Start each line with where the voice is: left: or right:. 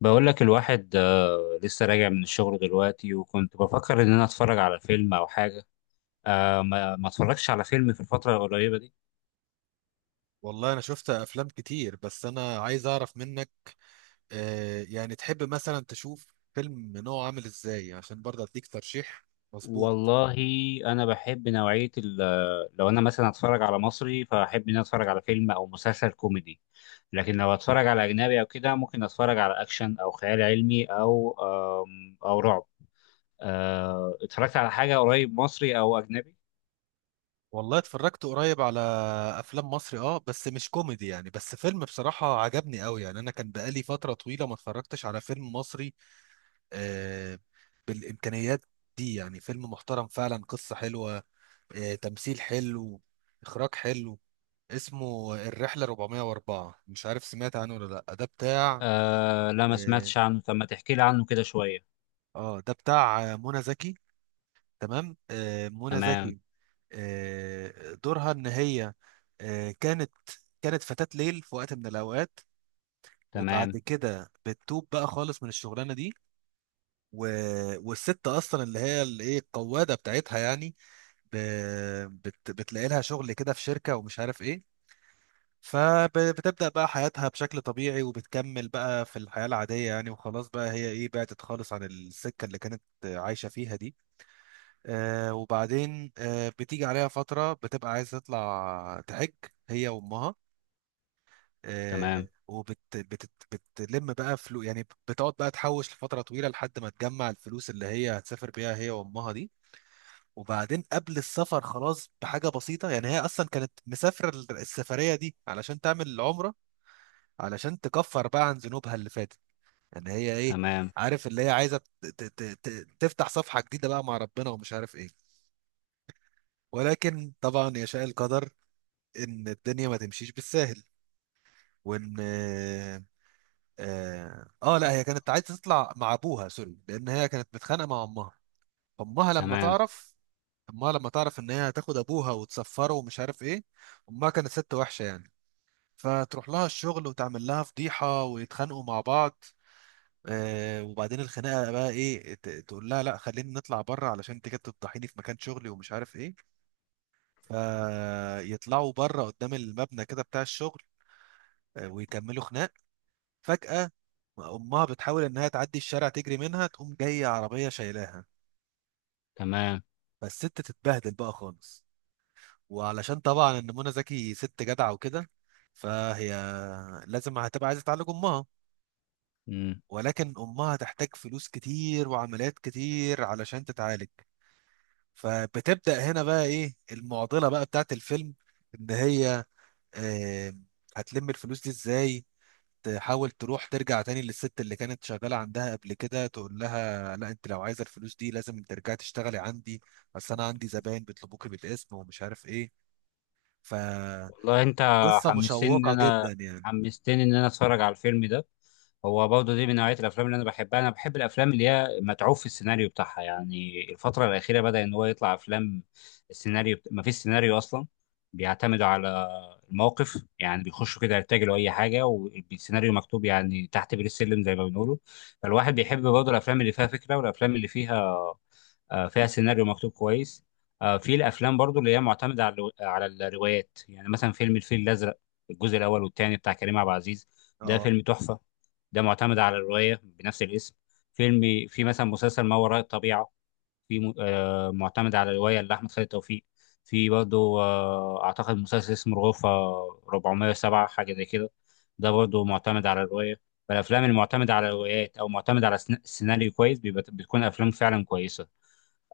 left: بقول لك الواحد لسه راجع من الشغل دلوقتي، وكنت بفكر ان انا اتفرج على فيلم او حاجه. ما اتفرجش على فيلم في الفتره القريبه دي.
right: والله انا شفت افلام كتير، بس انا عايز اعرف منك. يعني تحب مثلا تشوف فيلم نوعه عامل ازاي، عشان برضه اديك ترشيح مظبوط.
left: والله انا بحب نوعيه لو انا مثلا اتفرج على مصري فاحب ان انا اتفرج على فيلم او مسلسل كوميدي. لكن لو اتفرج على اجنبي او كده ممكن اتفرج على اكشن او خيال علمي او او رعب. اتفرجت على حاجه قريب مصري او اجنبي؟
right: والله اتفرجت قريب على افلام مصري، بس مش كوميدي يعني. بس فيلم بصراحة عجبني قوي، يعني انا كان بقالي فترة طويلة ما اتفرجتش على فيلم مصري. آه بالامكانيات دي، يعني فيلم محترم فعلا، قصة حلوة، تمثيل حلو، اخراج حلو. اسمه الرحله 404، مش عارف سمعت عنه ولا لا. ده بتاع
left: آه لا، ما
right: اه
left: سمعتش عنه، طب ما تحكي لي عنه كده شويه.
right: منى زكي. تمام. منى
left: تمام.
right: زكي. دورها ان هي آه، كانت كانت فتاة ليل في وقت من الاوقات، وبعد
left: تمام.
right: كده بتتوب بقى خالص من الشغلانه دي. و... والست اصلا اللي هي الايه، القواده بتاعتها يعني، ب... بتلاقي لها شغل كده في شركه ومش عارف ايه. فبتبدأ بقى حياتها بشكل طبيعي، وبتكمل بقى في الحياة العادية، يعني وخلاص بقى هي ايه، بعدت خالص عن السكة اللي كانت عايشة فيها دي. وبعدين بتيجي عليها فترة بتبقى عايزة تطلع تحج هي وأمها. آه
left: تمام.
right: وبت بت بتلم بقى فلوس، يعني بتقعد بقى تحوش لفترة طويلة، لحد ما تجمع الفلوس اللي هي هتسافر بيها هي وأمها دي. وبعدين قبل السفر خلاص، بحاجة بسيطة، يعني هي أصلا كانت مسافرة السفرية دي علشان تعمل العمرة، علشان تكفر بقى عن ذنوبها اللي فاتت. يعني هي ايه،
left: تمام.
right: عارف، اللي هي عايزه تفتح صفحه جديده بقى مع ربنا ومش عارف ايه. ولكن طبعا يشاء القدر ان الدنيا ما تمشيش بالساهل. وان اه, آه آه، لا، هي كانت عايزه تطلع مع ابوها سوري، لان هي كانت متخانقه مع امها. امها لما
left: تمام.
right: تعرف امها لما تعرف ان هي هتاخد ابوها وتسفره ومش عارف ايه. امها كانت ست وحشه يعني. فتروح لها الشغل وتعمل لها فضيحه ويتخانقوا مع بعض. وبعدين الخناقه بقى ايه، تقول لها لا، خلينا نطلع بره، علشان انت كده بتفضحيني في مكان شغلي ومش عارف ايه. فيطلعوا بره قدام المبنى كده بتاع الشغل. ويكملوا خناق. فجاه امها بتحاول انها تعدي الشارع، تجري منها، تقوم جايه عربيه شايلاها.
left: تمام.
right: فالست تتبهدل بقى خالص. وعلشان طبعا ان منى زكي ست جدعه وكده، فهي لازم هتبقى عايزه تعالج امها.
left: مم.
right: ولكن امها هتحتاج فلوس كتير وعمليات كتير علشان تتعالج. فبتبدأ هنا بقى ايه المعضلة بقى بتاعت الفيلم، ان هي آه، هتلم الفلوس دي ازاي. تحاول تروح ترجع تاني للست اللي كانت شغالة عندها قبل كده، تقول لها لا، انت لو عايزة الفلوس دي لازم ترجعي تشتغلي عندي، بس انا عندي زباين بيطلبوكي بالاسم ومش عارف ايه. فقصة
left: والله انت حمستني ان
right: مشوقة
left: انا
right: جدا يعني.
left: حمستني ان انا اتفرج على الفيلم ده. هو برضه دي من نوعيه الافلام اللي انا بحبها. انا بحب الافلام اللي هي متعوب في السيناريو بتاعها، يعني الفتره الاخيره بدا ان هو يطلع افلام السيناريو ما فيش سيناريو اصلا، بيعتمدوا على الموقف، يعني بيخشوا كده يرتجلوا اي حاجه والسيناريو مكتوب يعني تحت بير السلم زي ما بنقوله. فالواحد بيحب برضه الافلام اللي فيها فكره والافلام اللي فيها سيناريو مكتوب كويس. في الافلام برضو اللي هي معتمده على الروايات، يعني مثلا فيلم الفيل الازرق، الجزء الاول والثاني بتاع كريم عبد العزيز. ده
right: اه،
left: فيلم تحفه. ده معتمد على الروايه بنفس الاسم. فيلم في مثلا مسلسل ما وراء الطبيعه، في معتمد على رواية لأحمد خالد توفيق. في برضه أعتقد مسلسل اسمه الغرفة 407، حاجة زي كده. ده برضه معتمد على الرواية. فالأفلام المعتمدة على روايات أو معتمدة على سيناريو كويس بيبقى بتكون أفلام فعلا كويسة.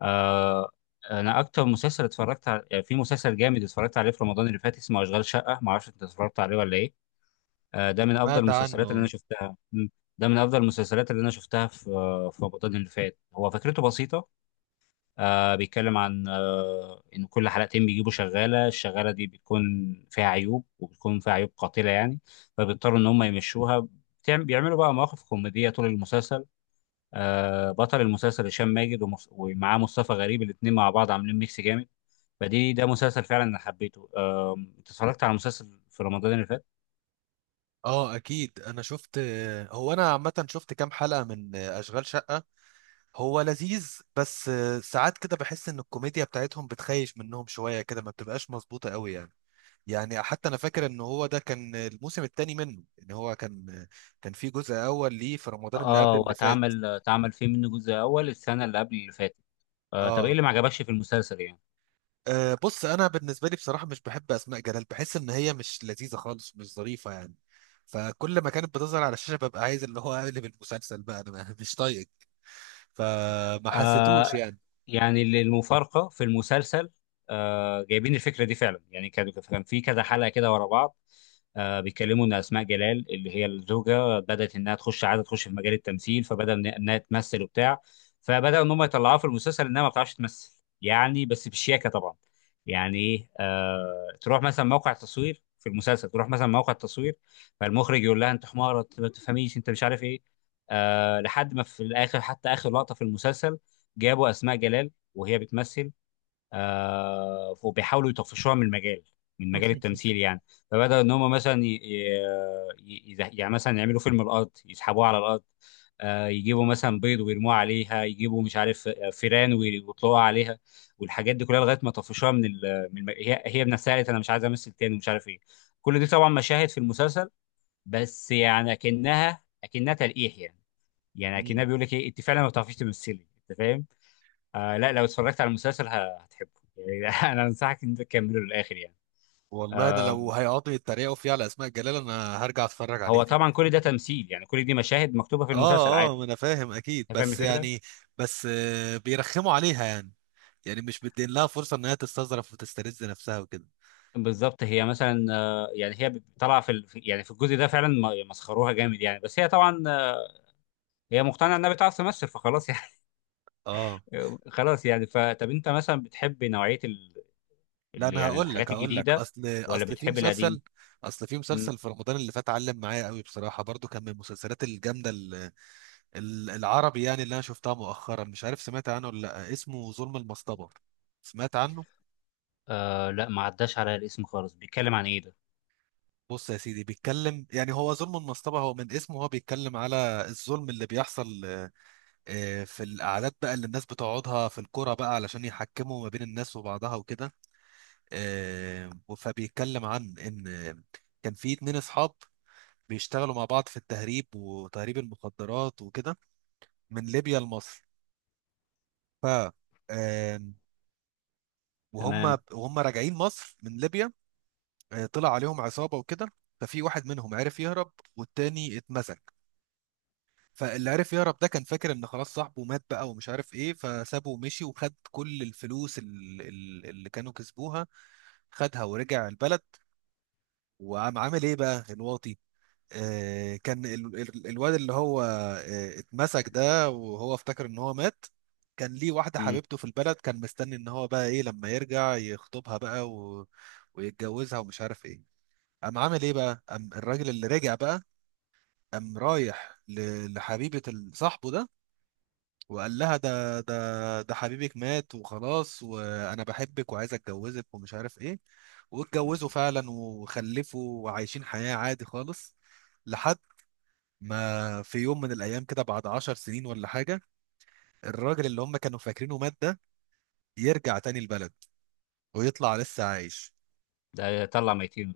left: آه، أنا أكتر مسلسل اتفرجت على في مسلسل جامد اتفرجت عليه في رمضان اللي فات اسمه أشغال شقة، معرفش أنت اتفرجت عليه ولا إيه. ده من أفضل
right: سمعت عنه.
left: المسلسلات اللي أنا
right: اه.
left: شفتها. مم. ده من أفضل المسلسلات اللي أنا شفتها في رمضان اللي فات. هو فكرته بسيطة. بيتكلم عن إن كل حلقتين بيجيبوا شغالة. الشغالة دي بتكون فيها عيوب وبتكون فيها عيوب قاتلة يعني، فبيضطروا إن هم يمشوها. بيعملوا بقى مواقف كوميدية طول المسلسل. بطل المسلسل هشام ماجد ومعاه مصطفى غريب، الاتنين مع بعض عاملين ميكس جامد. فدي ده مسلسل فعلا أنا حبيته. أنت اتفرجت على مسلسل في رمضان اللي فات؟
right: اكيد انا شفت. هو انا عامة شفت كام حلقة من اشغال شقة. هو لذيذ، بس ساعات كده بحس ان الكوميديا بتاعتهم بتخيش منهم شويه كده، ما بتبقاش مظبوطه قوي يعني. يعني حتى انا فاكر ان هو ده كان الموسم الثاني منه، ان هو كان في جزء اول ليه في رمضان اللي قبل
left: اه،
right: اللي فات.
left: واتعمل فيه منه جزء أول السنة اللي قبل اللي فاتت. طب إيه
right: اه.
left: اللي ما عجبكش في المسلسل يعني؟
right: بص، انا بالنسبه لي بصراحه مش بحب اسماء جلال، بحس ان هي مش لذيذه خالص، مش ظريفه يعني. فكل ما كانت بتظهر على الشاشه ببقى عايز اللي هو اقلب المسلسل بقى انا. مش طايق. فما حسيتوش
left: آه
right: يعني؟
left: يعني اللي المفارقه في المسلسل، جايبين الفكره دي فعلا، يعني كان في كذا حلقه كده ورا بعض. بيتكلموا ان اسماء جلال اللي هي الزوجه بدات انها تخش عاده تخش في مجال التمثيل، فبدا انها تمثل وبتاع. فبداوا ان هم يطلعوها في المسلسل انها ما بتعرفش تمثل، يعني بس بالشياكه طبعا. يعني ايه، تروح مثلا موقع تصوير في المسلسل، تروح مثلا موقع تصوير، فالمخرج يقول لها انت حماره، انت ما بتفهميش، انت مش عارف ايه. لحد ما في الاخر، حتى اخر لقطه في المسلسل جابوا اسماء جلال وهي بتمثل. وبيحاولوا يطفشوها من المجال، من مجال التمثيل يعني. فبدأوا ان هم مثلا يعني مثلا يعملوا فيلم الارض يسحبوها على الارض. يجيبوا مثلا بيض ويرموه عليها، يجيبوا مش عارف فيران ويطلقوها عليها. والحاجات دي كلها لغايه ما طفشوها من هي بنفسها قالت انا مش عايزه امثل تاني ومش عارف ايه. كل دي طبعا مشاهد في المسلسل، بس يعني اكنها تلقيح يعني. يعني اكنها بيقول لك ايه، انت فعلا ما بتعرفيش تمثلي، انت فاهم. لا لو اتفرجت على المسلسل هتحبه يعني. انا انصحك ان انت تكمله للاخر يعني.
right: والله انا
left: آم،
right: لو هيقعدوا يتريقوا فيه على اسماء جلال، انا هرجع اتفرج عليه
left: هو
right: تاني.
left: طبعا كل ده تمثيل، يعني كل دي مشاهد مكتوبه في المسلسل
right: اه اه،
left: عادي.
right: ما انا فاهم اكيد،
left: انت فاهم
right: بس
left: الفكره.
right: يعني، بس بيرخموا عليها يعني. يعني مش مدين لها فرصه ان هي تستظرف وتسترز نفسها وكده.
left: بالظبط، هي مثلا يعني هي طالعه في يعني في الجزء ده فعلا مسخروها جامد يعني، بس هي طبعا هي مقتنعه انها بتعرف تمثل فخلاص يعني.
right: اه
left: خلاص يعني. فطب انت مثلا بتحب نوعيه
right: لا، انا
left: يعني
right: هقول لك،
left: الحاجات
right: هقول لك
left: الجديده
right: اصل
left: ولا
right: اصل في
left: بتحب القديم؟
right: مسلسل اصل في
left: مم.
right: مسلسل في رمضان اللي فات علم معايا قوي بصراحه. برضو كان من المسلسلات الجامده، العربي يعني، اللي انا شفتها مؤخرا. مش عارف سمعت عنه ولا لا، اسمه ظلم المصطبه. سمعت عنه.
left: لا، ما عداش على الاسم خالص، بيتكلم عن ايه ده؟
right: بص يا سيدي، بيتكلم يعني، هو ظلم المصطبة هو من اسمه، هو بيتكلم على الظلم اللي بيحصل في القعدات بقى اللي الناس بتقعدها في الكرة بقى، علشان يحكموا ما بين الناس وبعضها وكده. آه، فبيتكلم عن إن كان في اتنين أصحاب بيشتغلوا مع بعض في التهريب وتهريب المخدرات وكده، من ليبيا لمصر. ف آه، وهم
left: تمام.
right: وهم راجعين مصر من ليبيا، طلع عليهم عصابة وكده. ففي واحد منهم عرف يهرب والتاني اتمسك. فاللي عرف يهرب ده كان فاكر ان خلاص صاحبه مات بقى ومش عارف ايه، فسابه ومشي وخد كل الفلوس اللي كانوا كسبوها، خدها ورجع البلد. وقام عامل ايه بقى الواطي. كان الواد اللي هو اتمسك ده، وهو افتكر ان هو مات، كان ليه واحدة
left: مم.
right: حبيبته في البلد، كان مستني ان هو بقى ايه لما يرجع يخطبها بقى ويتجوزها ومش عارف ايه. قام عامل ايه بقى، قام الراجل اللي رجع بقى، قام رايح لحبيبة صاحبه ده، وقال لها ده حبيبك مات وخلاص، وانا بحبك وعايز اتجوزك ومش عارف ايه. واتجوزوا فعلا وخلفوا وعايشين حياة عادي خالص، لحد ما في يوم من الايام كده، بعد عشر سنين ولا حاجة، الراجل اللي هم كانوا فاكرينه مات ده يرجع تاني البلد ويطلع لسه عايش.
left: ده يطلع ميتين.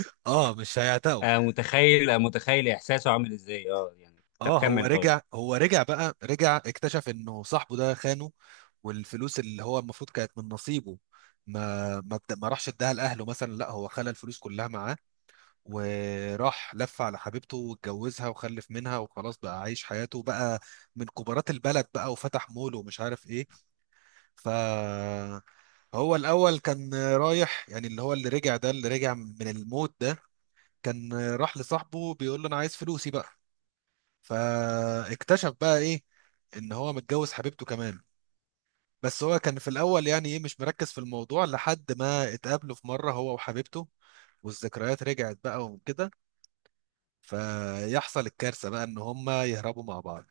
right: اه، مش هيعتقوا.
left: متخيل احساسه عامل ازاي، اه يعني. طب
right: اه، هو
left: كمل طيب.
right: رجع هو رجع بقى رجع اكتشف انه صاحبه ده خانه، والفلوس اللي هو المفروض كانت من نصيبه، ما راحش اداها لاهله مثلا. لا، هو خلى الفلوس كلها معاه، وراح لف على حبيبته واتجوزها وخلف منها، وخلاص بقى عايش حياته بقى من كبارات البلد بقى، وفتح مول ومش عارف ايه. ف هو الاول كان رايح، يعني اللي هو اللي رجع ده، اللي رجع من الموت ده، كان راح لصاحبه بيقول له انا عايز فلوسي بقى. فاكتشف بقى ايه ان هو متجوز حبيبته كمان. بس هو كان في الاول يعني ايه مش مركز في الموضوع، لحد ما اتقابلوا في مره هو وحبيبته، والذكريات رجعت بقى وكده، فيحصل الكارثه بقى ان هما يهربوا مع بعض.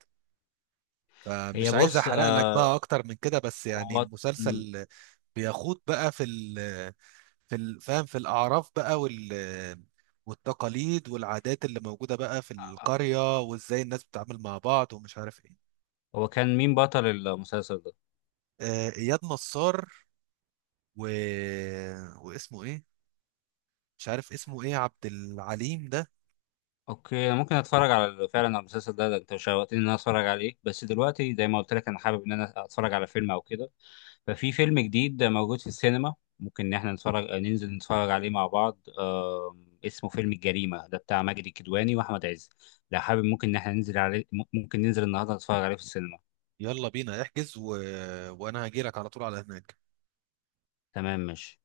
left: هي
right: فمش عايز
left: بص،
right: احرق لك
left: آه
right: بقى اكتر من كده، بس يعني
left: هو مم.
right: المسلسل بيخوض بقى فاهم، في الأعراف بقى والتقاليد والعادات اللي موجودة بقى في القرية، وإزاي الناس بتتعامل مع بعض ومش عارف إيه.
left: هو كان مين بطل المسلسل ده؟
right: اياد نصار، و... آه، واسمه ايه، مش عارف اسمه ايه، عبد العليم ده.
left: اوكي، انا ممكن اتفرج على فعلا على المسلسل ده، ده انت شوقتني ان انا اتفرج عليه. بس دلوقتي زي ما قلت لك انا حابب ان انا اتفرج على فيلم او كده، ففي فيلم جديد موجود في السينما ممكن ان احنا نتفرج ننزل نتفرج عليه مع بعض. اسمه فيلم الجريمة ده بتاع ماجد الكدواني واحمد عز. لو حابب ممكن ان احنا ننزل عليه، ممكن ننزل النهارده نتفرج عليه في السينما.
right: يلا بينا احجز، و... آه، وانا هجيلك على طول على هناك.
left: تمام، ماشي.